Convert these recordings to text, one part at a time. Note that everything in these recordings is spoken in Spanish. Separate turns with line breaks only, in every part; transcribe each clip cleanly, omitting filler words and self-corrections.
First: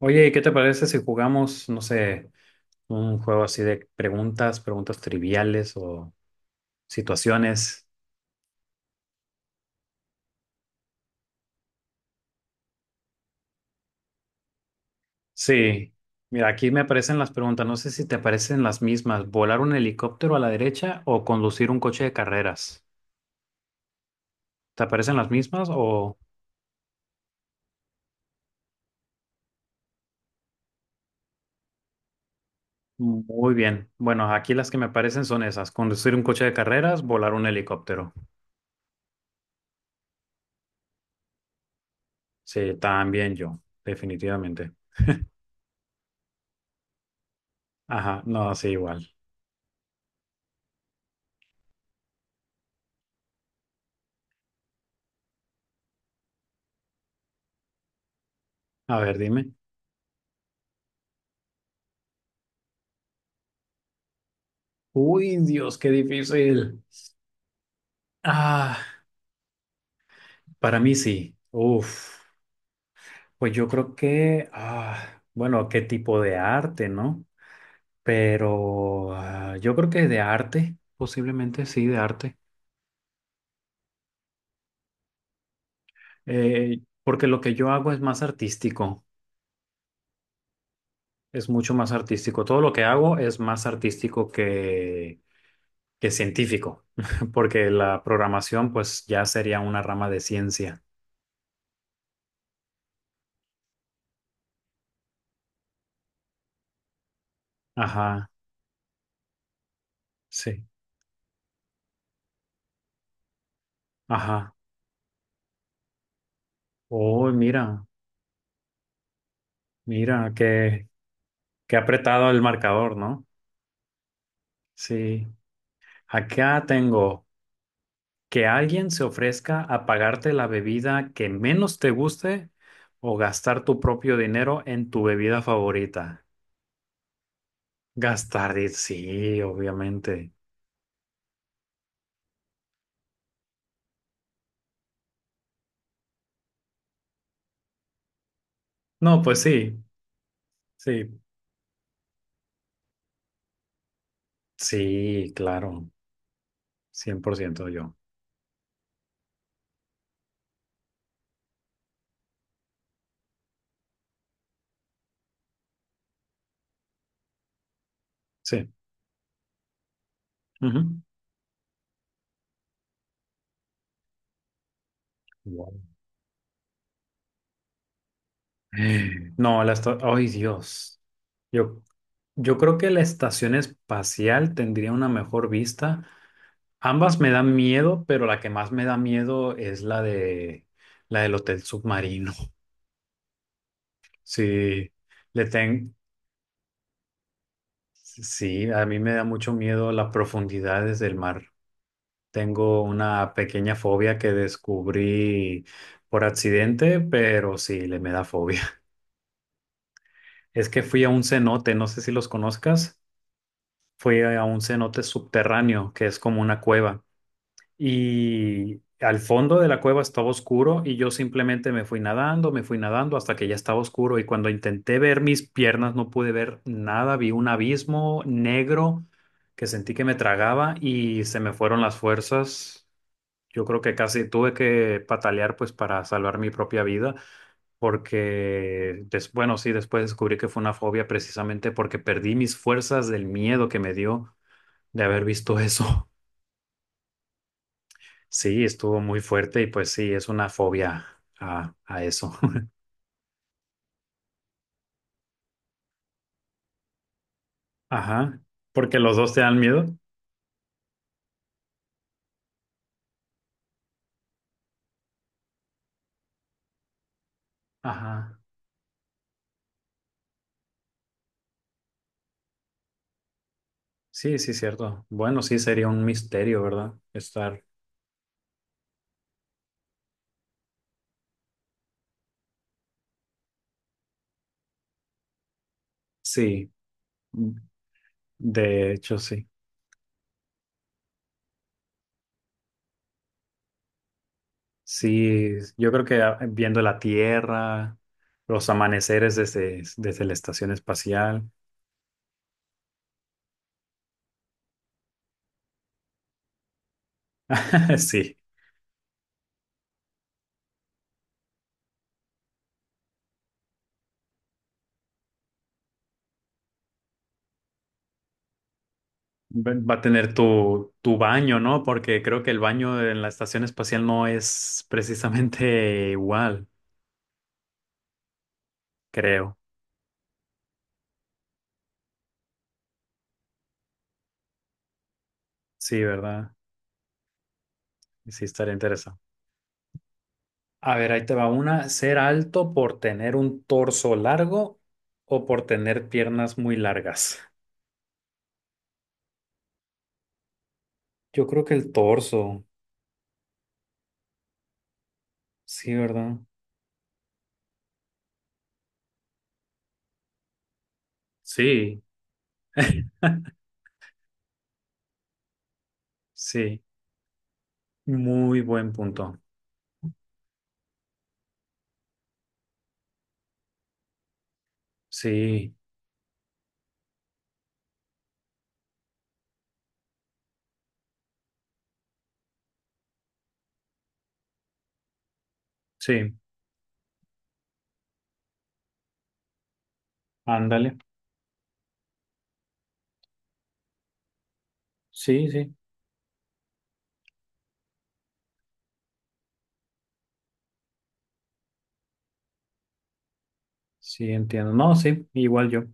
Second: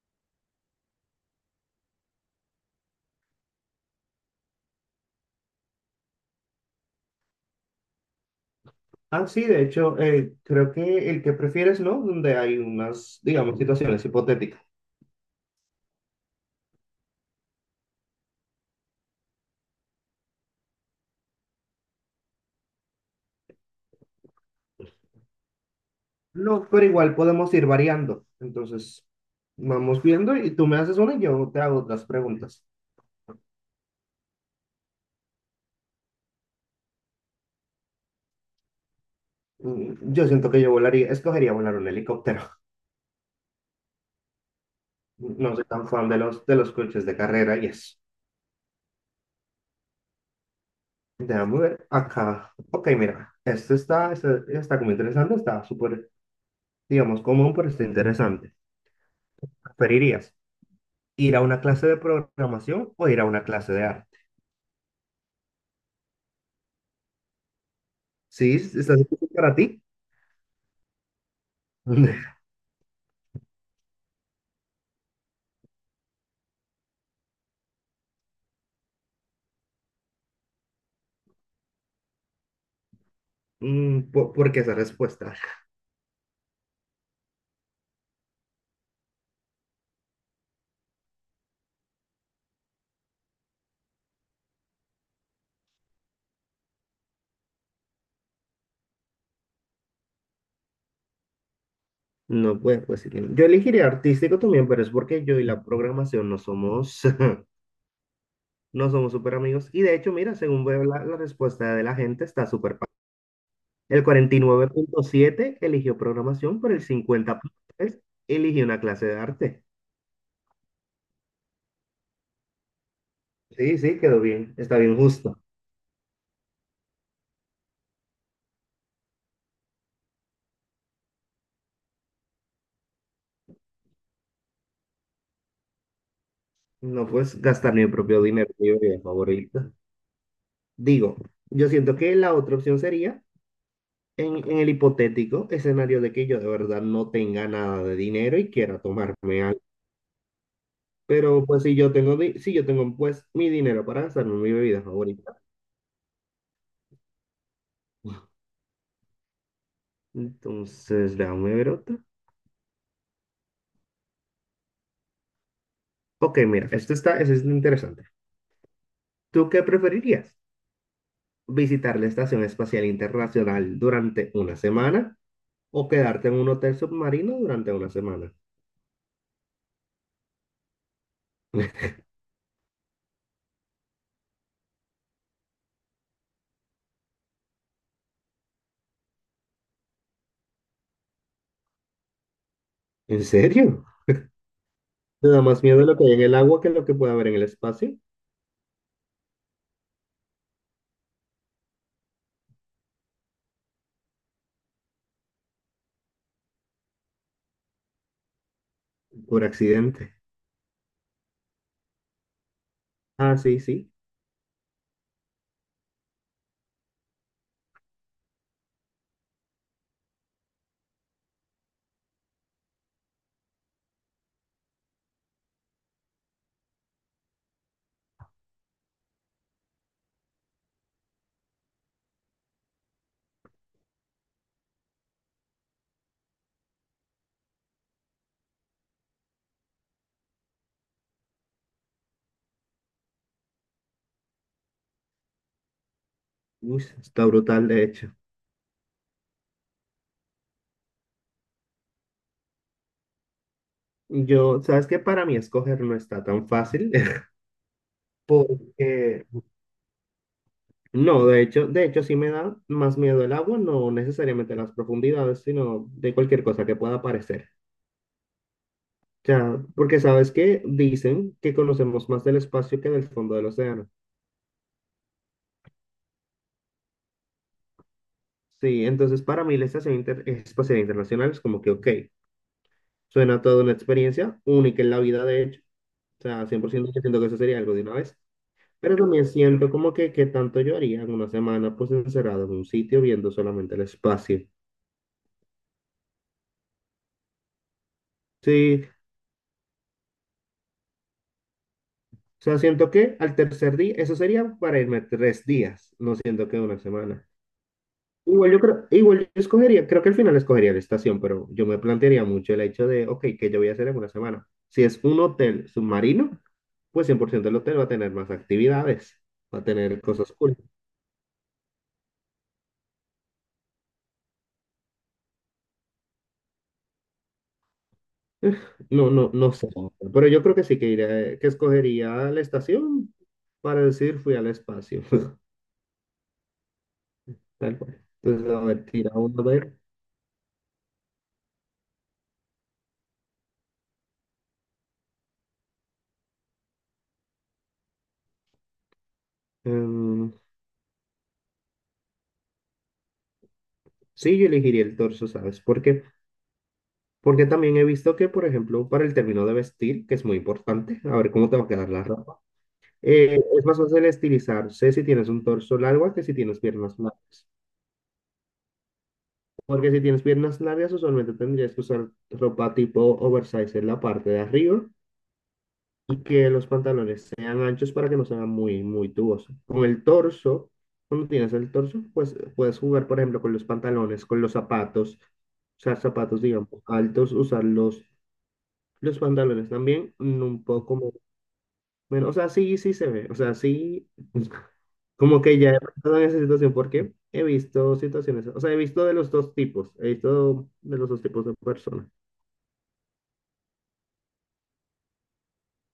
Oye, ¿qué te parece si jugamos, no sé, un juego así de preguntas triviales o situaciones?
Ah, sí, de hecho, creo que el que prefieres, ¿no? Donde hay unas, digamos, situaciones hipotéticas.
Sí, mira, aquí me aparecen las preguntas, no sé si te aparecen las mismas, volar un helicóptero a la derecha o conducir un coche de carreras. ¿Te aparecen las mismas o
No, pero igual podemos ir variando. Entonces, vamos viendo y tú me haces una y yo te hago otras preguntas.
muy bien? Bueno, aquí las que me aparecen son esas, conducir un coche de carreras, volar un helicóptero.
Yo siento que yo volaría, escogería volar un helicóptero.
Sí, también yo, definitivamente.
No soy tan fan de los coches de carrera y eso.
Ajá, no, sí, igual.
Déjame ver acá. Ok, mira, este está como interesante, está súper, digamos, común, pero está interesante.
A ver, dime.
¿Preferirías ir a una clase de programación o ir a una clase de arte?
Uy, Dios, qué difícil.
Sí,
Ah.
está difícil para ti.
Para mí sí. Uf, pues yo creo que, bueno, qué tipo de arte, ¿no? Pero yo creo que de arte, posiblemente sí, de arte.
¿Por qué esa respuesta?
Porque lo que yo hago es más artístico, es mucho más artístico. Todo lo que hago es más artístico que científico, porque la programación pues ya sería una rama de ciencia.
No, pues Yo elegiría artístico también, pero es porque yo y la programación no somos,
Ajá,
no somos súper amigos. Y de hecho, mira,
sí,
según veo la respuesta de la gente, está súper. El cuarenta y
ajá.
nueve punto siete eligió programación, pero el
Oh, mira,
50.3 eligió una clase de arte.
mira, qué apretado el marcador, ¿no?
Sí, sí, quedó bien. Está bien
Sí.
justo.
Acá tengo que alguien se ofrezca a pagarte la bebida que menos te guste o gastar tu propio dinero en tu bebida favorita.
No puedes gastar mi propio dinero,
Gastar,
mi
sí,
bebida favorita.
obviamente.
Digo, yo siento que la otra opción sería. En el hipotético escenario de que yo de verdad no tenga nada de dinero y quiera
No, pues
tomarme algo.
sí, sí,
Pero pues si yo tengo pues mi dinero para gastarme en mi bebida
sí,
favorita.
claro, 100%, yo.
Entonces, déjame ver otra. Ok, mira, esto está, esto es interesante.
Sí.
¿Tú qué preferirías?
Ujú.
¿Visitar la Estación Espacial Internacional durante una semana
Wow.
o quedarte en un hotel submarino durante una semana?
No, ay, Dios. Yo, yo creo que la estación espacial tendría una mejor vista. Ambas me dan miedo, pero la que más me da miedo es la del hotel submarino.
¿En serio?
Sí,
¿Te da
le
más miedo
ten,
lo que hay en el agua que lo que puede haber en el espacio?
sí, a mí me da mucho miedo las profundidades del mar. Tengo una pequeña fobia que descubrí por accidente, pero sí, le me da fobia.
Por accidente.
Es que fui a un cenote, no sé si los conozcas.
Ah, sí, sí.
Fui a un cenote subterráneo, que es como una cueva. Y al fondo de la cueva estaba oscuro y yo simplemente me fui nadando hasta que ya estaba oscuro y cuando intenté ver mis piernas no pude ver nada, vi un abismo negro que sentí que me tragaba y se me fueron las fuerzas. Yo creo que casi tuve que patalear pues para salvar mi propia vida porque, bueno, sí, después descubrí que fue una fobia precisamente porque perdí mis fuerzas del miedo que me dio de haber visto eso.
Uy, está brutal, de hecho.
Sí, estuvo muy fuerte y pues sí, es una fobia a eso.
Yo, sabes que para mí escoger no está tan fácil,
Ajá, porque los
porque
dos te dan miedo.
no, de hecho sí me da más miedo el agua, no necesariamente las profundidades, sino de cualquier cosa que pueda aparecer.
Ajá,
O sea, porque sabes que dicen que conocemos más del espacio que del fondo del océano.
sí, sí, cierto. Bueno, sí, sería un misterio, ¿verdad? Estar,
Sí, entonces para mí la Estación Espacial Internacional es como que, ok, suena toda una experiencia única en la vida, de hecho. O sea,
sí,
100% yo siento que eso
mm,
sería algo de una vez.
de
Pero
hecho,
también
sí.
siento como que tanto yo haría en una semana pues encerrado en un sitio viendo solamente el espacio.
Sí, yo creo que viendo la Tierra, los
Sí,
amaneceres desde la estación espacial.
o sea, siento que al tercer día, eso sería para irme tres días, no siento que una semana.
Sí.
Igual yo creo, igual yo escogería, creo que al final escogería la estación, pero yo me plantearía mucho el hecho de, ok, ¿qué yo voy a hacer en una semana? Si es un hotel submarino, pues 100% el hotel va a tener más actividades, va a
Va a
tener cosas
tener tu baño, ¿no? Porque creo que el baño en la estación espacial no es precisamente igual,
Eh, No, no, no
creo.
sé, pero yo creo que sí que iré, que escogería la estación para decir fui al espacio,
Sí, ¿verdad?
tal cual.
Sí,
Entonces, a
estaría
ver, tira
interesante.
uno, a ver.
A ver, ahí te va una. ¿Ser alto por tener un torso largo o por tener piernas muy largas?
Em,
Yo creo que el torso.
sí, yo elegiría el torso, ¿sabes?
Sí,
Porque,
¿verdad?
porque también he visto que, por ejemplo, para el término de vestir, que es muy importante, a ver cómo te va a quedar
Sí,
la ropa, es más fácil estilizarse si tienes un torso largo a que si tienes
sí.
piernas largas.
Muy buen punto.
Porque si tienes piernas largas, usualmente tendrías que usar ropa tipo oversize en la parte de arriba
Sí,
y que los pantalones sean anchos para que no sean muy, muy tubosos. Con el torso, cuando tienes el torso, pues puedes jugar, por ejemplo, con los pantalones, con los zapatos, usar
sí.
zapatos, digamos, altos, usar los, pantalones también, un poco
Ándale.
menos, o sea, sí, sí se ve, o sea, sí,
Sí,
como que ya
sí.
he pasado en esa situación porque he visto situaciones, o sea, he visto de los dos tipos, he visto de los dos tipos de personas.
Sí, entiendo. No, sí, igual yo.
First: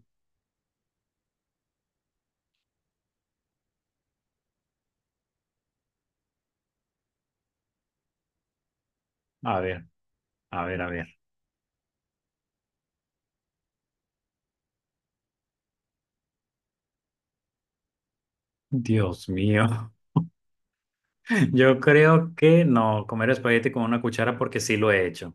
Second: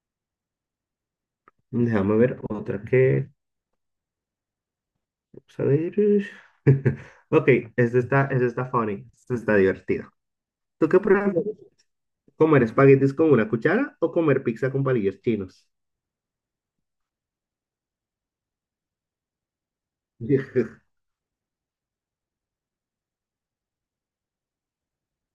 Déjame ver otra que. Vamos a ver. Ok, esto está funny. Esto está
A ver,
divertido.
a ver,
¿Tú
a
qué
ver.
prefieres? ¿Comer espaguetis con una cuchara o comer pizza con palillos chinos?
Dios mío. Yo creo que no, comer espagueti con una cuchara porque sí lo he hecho.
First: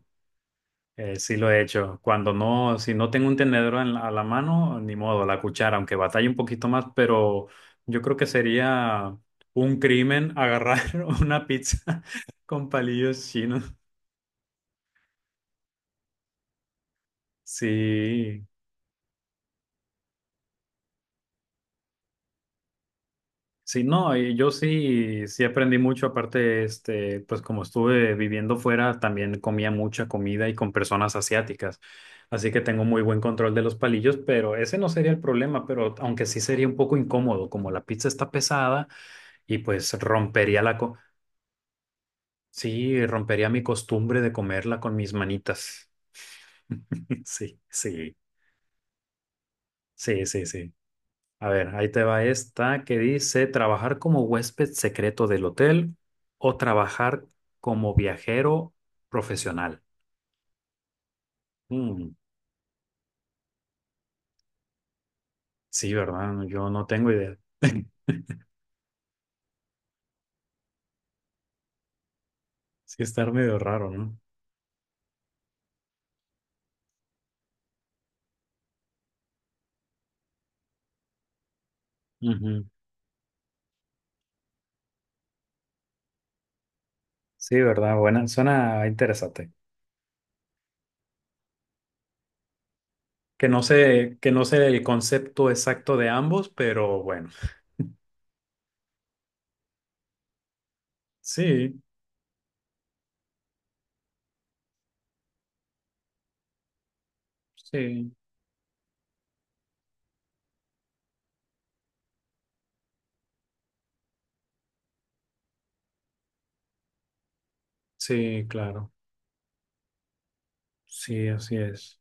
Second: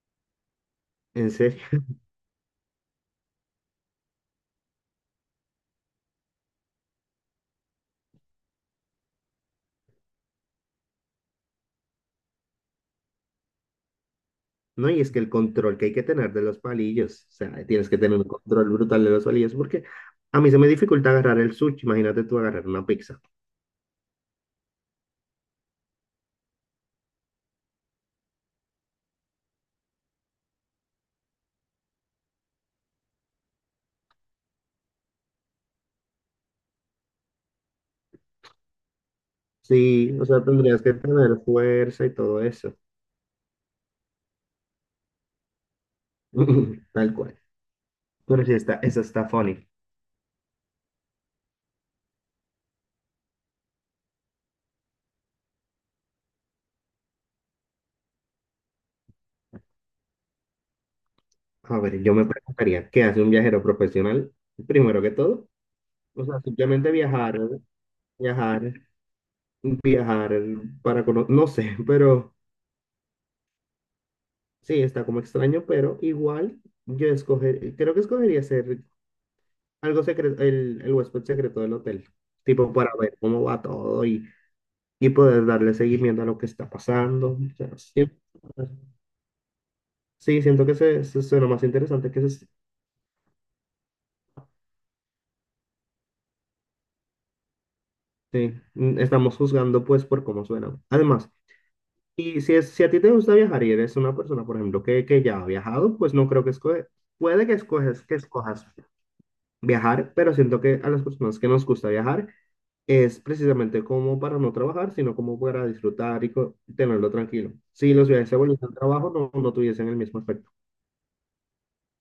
Eh,
En
sí lo he
serio.
hecho. Cuando no, si no tengo un tenedor en a la mano, ni modo, la cuchara, aunque batalle un poquito más, pero yo creo que sería un crimen agarrar una pizza con palillos chinos.
No, y es que el control que hay que tener de los palillos, o sea, tienes que tener un
Sí,
control brutal de los palillos porque a mí se me dificulta agarrar el sushi, imagínate tú agarrar una pizza.
sí, no, y yo sí, sí aprendí mucho. Aparte, este, pues como estuve viviendo fuera, también comía mucha comida y con personas asiáticas. Así que tengo muy buen control de los palillos, pero ese no sería el problema, pero aunque sí sería un poco incómodo, como la pizza está pesada. Y pues
Sí, o sea,
rompería
tendrías que tener fuerza y todo eso.
sí, rompería mi costumbre de comerla con mis manitas.
Tal cual.
Sí, sí,
Pero sí, está, eso está funny.
sí, sí, sí. A ver, ahí te va esta que dice trabajar como huésped secreto del hotel o trabajar como viajero profesional.
A ver,
Mm,
yo me preguntaría, ¿qué hace un viajero profesional? Primero que todo,
sí,
o sea,
¿verdad? Yo no
simplemente
tengo idea.
viajar, viajar, viajar para conocer, no sé, pero
Sí, estar medio raro, ¿no?
sí, está como extraño, pero igual yo escoger, creo que escogería ser algo secreto, el huésped secreto del hotel,
Ujú.
tipo para ver cómo va todo y poder darle seguimiento a lo que está pasando. O
Sí,
sea,
¿verdad?
sí,
Suena interesante.
sí, siento que se suena más interesante que se,
Que no sé el concepto exacto de ambos, pero bueno.
sí, estamos juzgando pues por cómo suena. Además,
Sí.
Y si a ti te gusta viajar y eres una persona, por ejemplo, que ya ha viajado, pues no creo que escoge, puede que escoges,
Sí,
que escojas viajar, pero siento que a las personas que nos gusta viajar es precisamente como para no trabajar, sino como para disfrutar y tenerlo tranquilo. Si los viajes se
sí,
volviesen
claro.
trabajo, no, no tuviesen el mismo efecto.
Sí, así es.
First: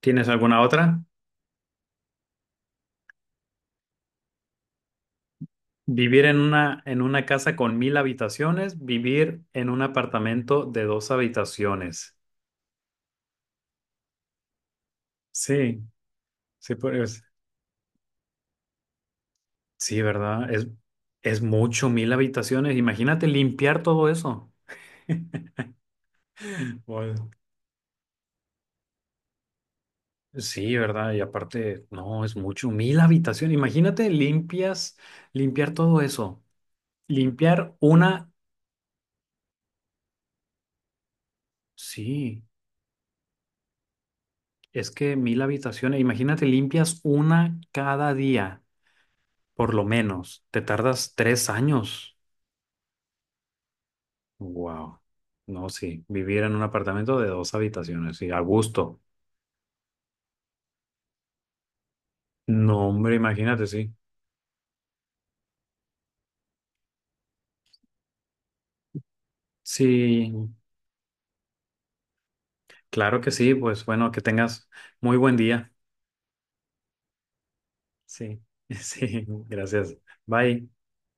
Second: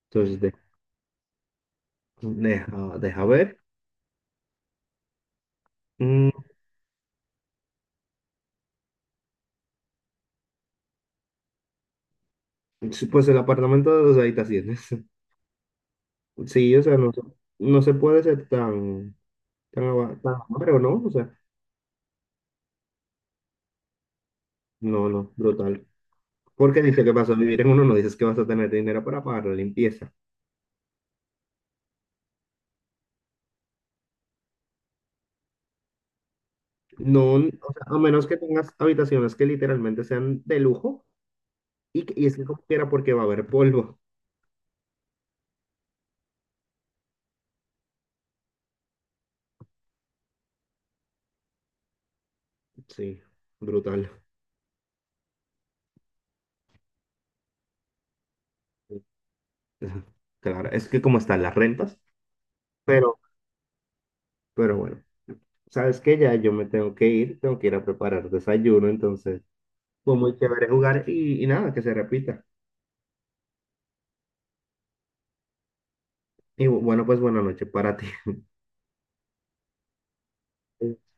¿Tienes
Entonces,
alguna otra?
deja ver.
Vivir
Mm,
en una casa con 1.000 habitaciones, vivir en un apartamento de dos habitaciones.
sí, pues el apartamento de dos habitaciones.
Sí, sí,
Sí, o sea, no,
pues,
no se puede ser tan, tan,
sí,
tan,
¿verdad? Es,
amargo, ¿no? O sea,
es mucho, 1.000 habitaciones. Imagínate limpiar todo eso.
no, no, brutal. Porque dice que vas
Bueno.
a vivir en uno, no dices que vas a tener dinero para pagar la limpieza.
Sí, ¿verdad? Y aparte, no, es mucho, 1.000 habitaciones. Imagínate limpiar todo eso.
No, o
Limpiar
sea, a menos
una,
que tengas habitaciones que literalmente sean de lujo y es
sí.
que como quiera porque va a haber polvo.
Es que 1.000 habitaciones, imagínate, limpias una cada día, por lo menos. Te tardas 3 años.
Sí, brutal.
Wow. No, sí, vivir en un apartamento de dos habitaciones, sí, a gusto.
Claro, es que como están las rentas,
No, hombre,
pero,
imagínate, sí.
pero bueno, sabes que ya yo me tengo que ir a preparar desayuno, entonces fue muy
Sí,
chévere jugar y nada, que se repita.
claro que sí, pues bueno, que tengas muy buen día.
Y bueno, pues buena noche para ti.
Sí, sí, gracias. Bye.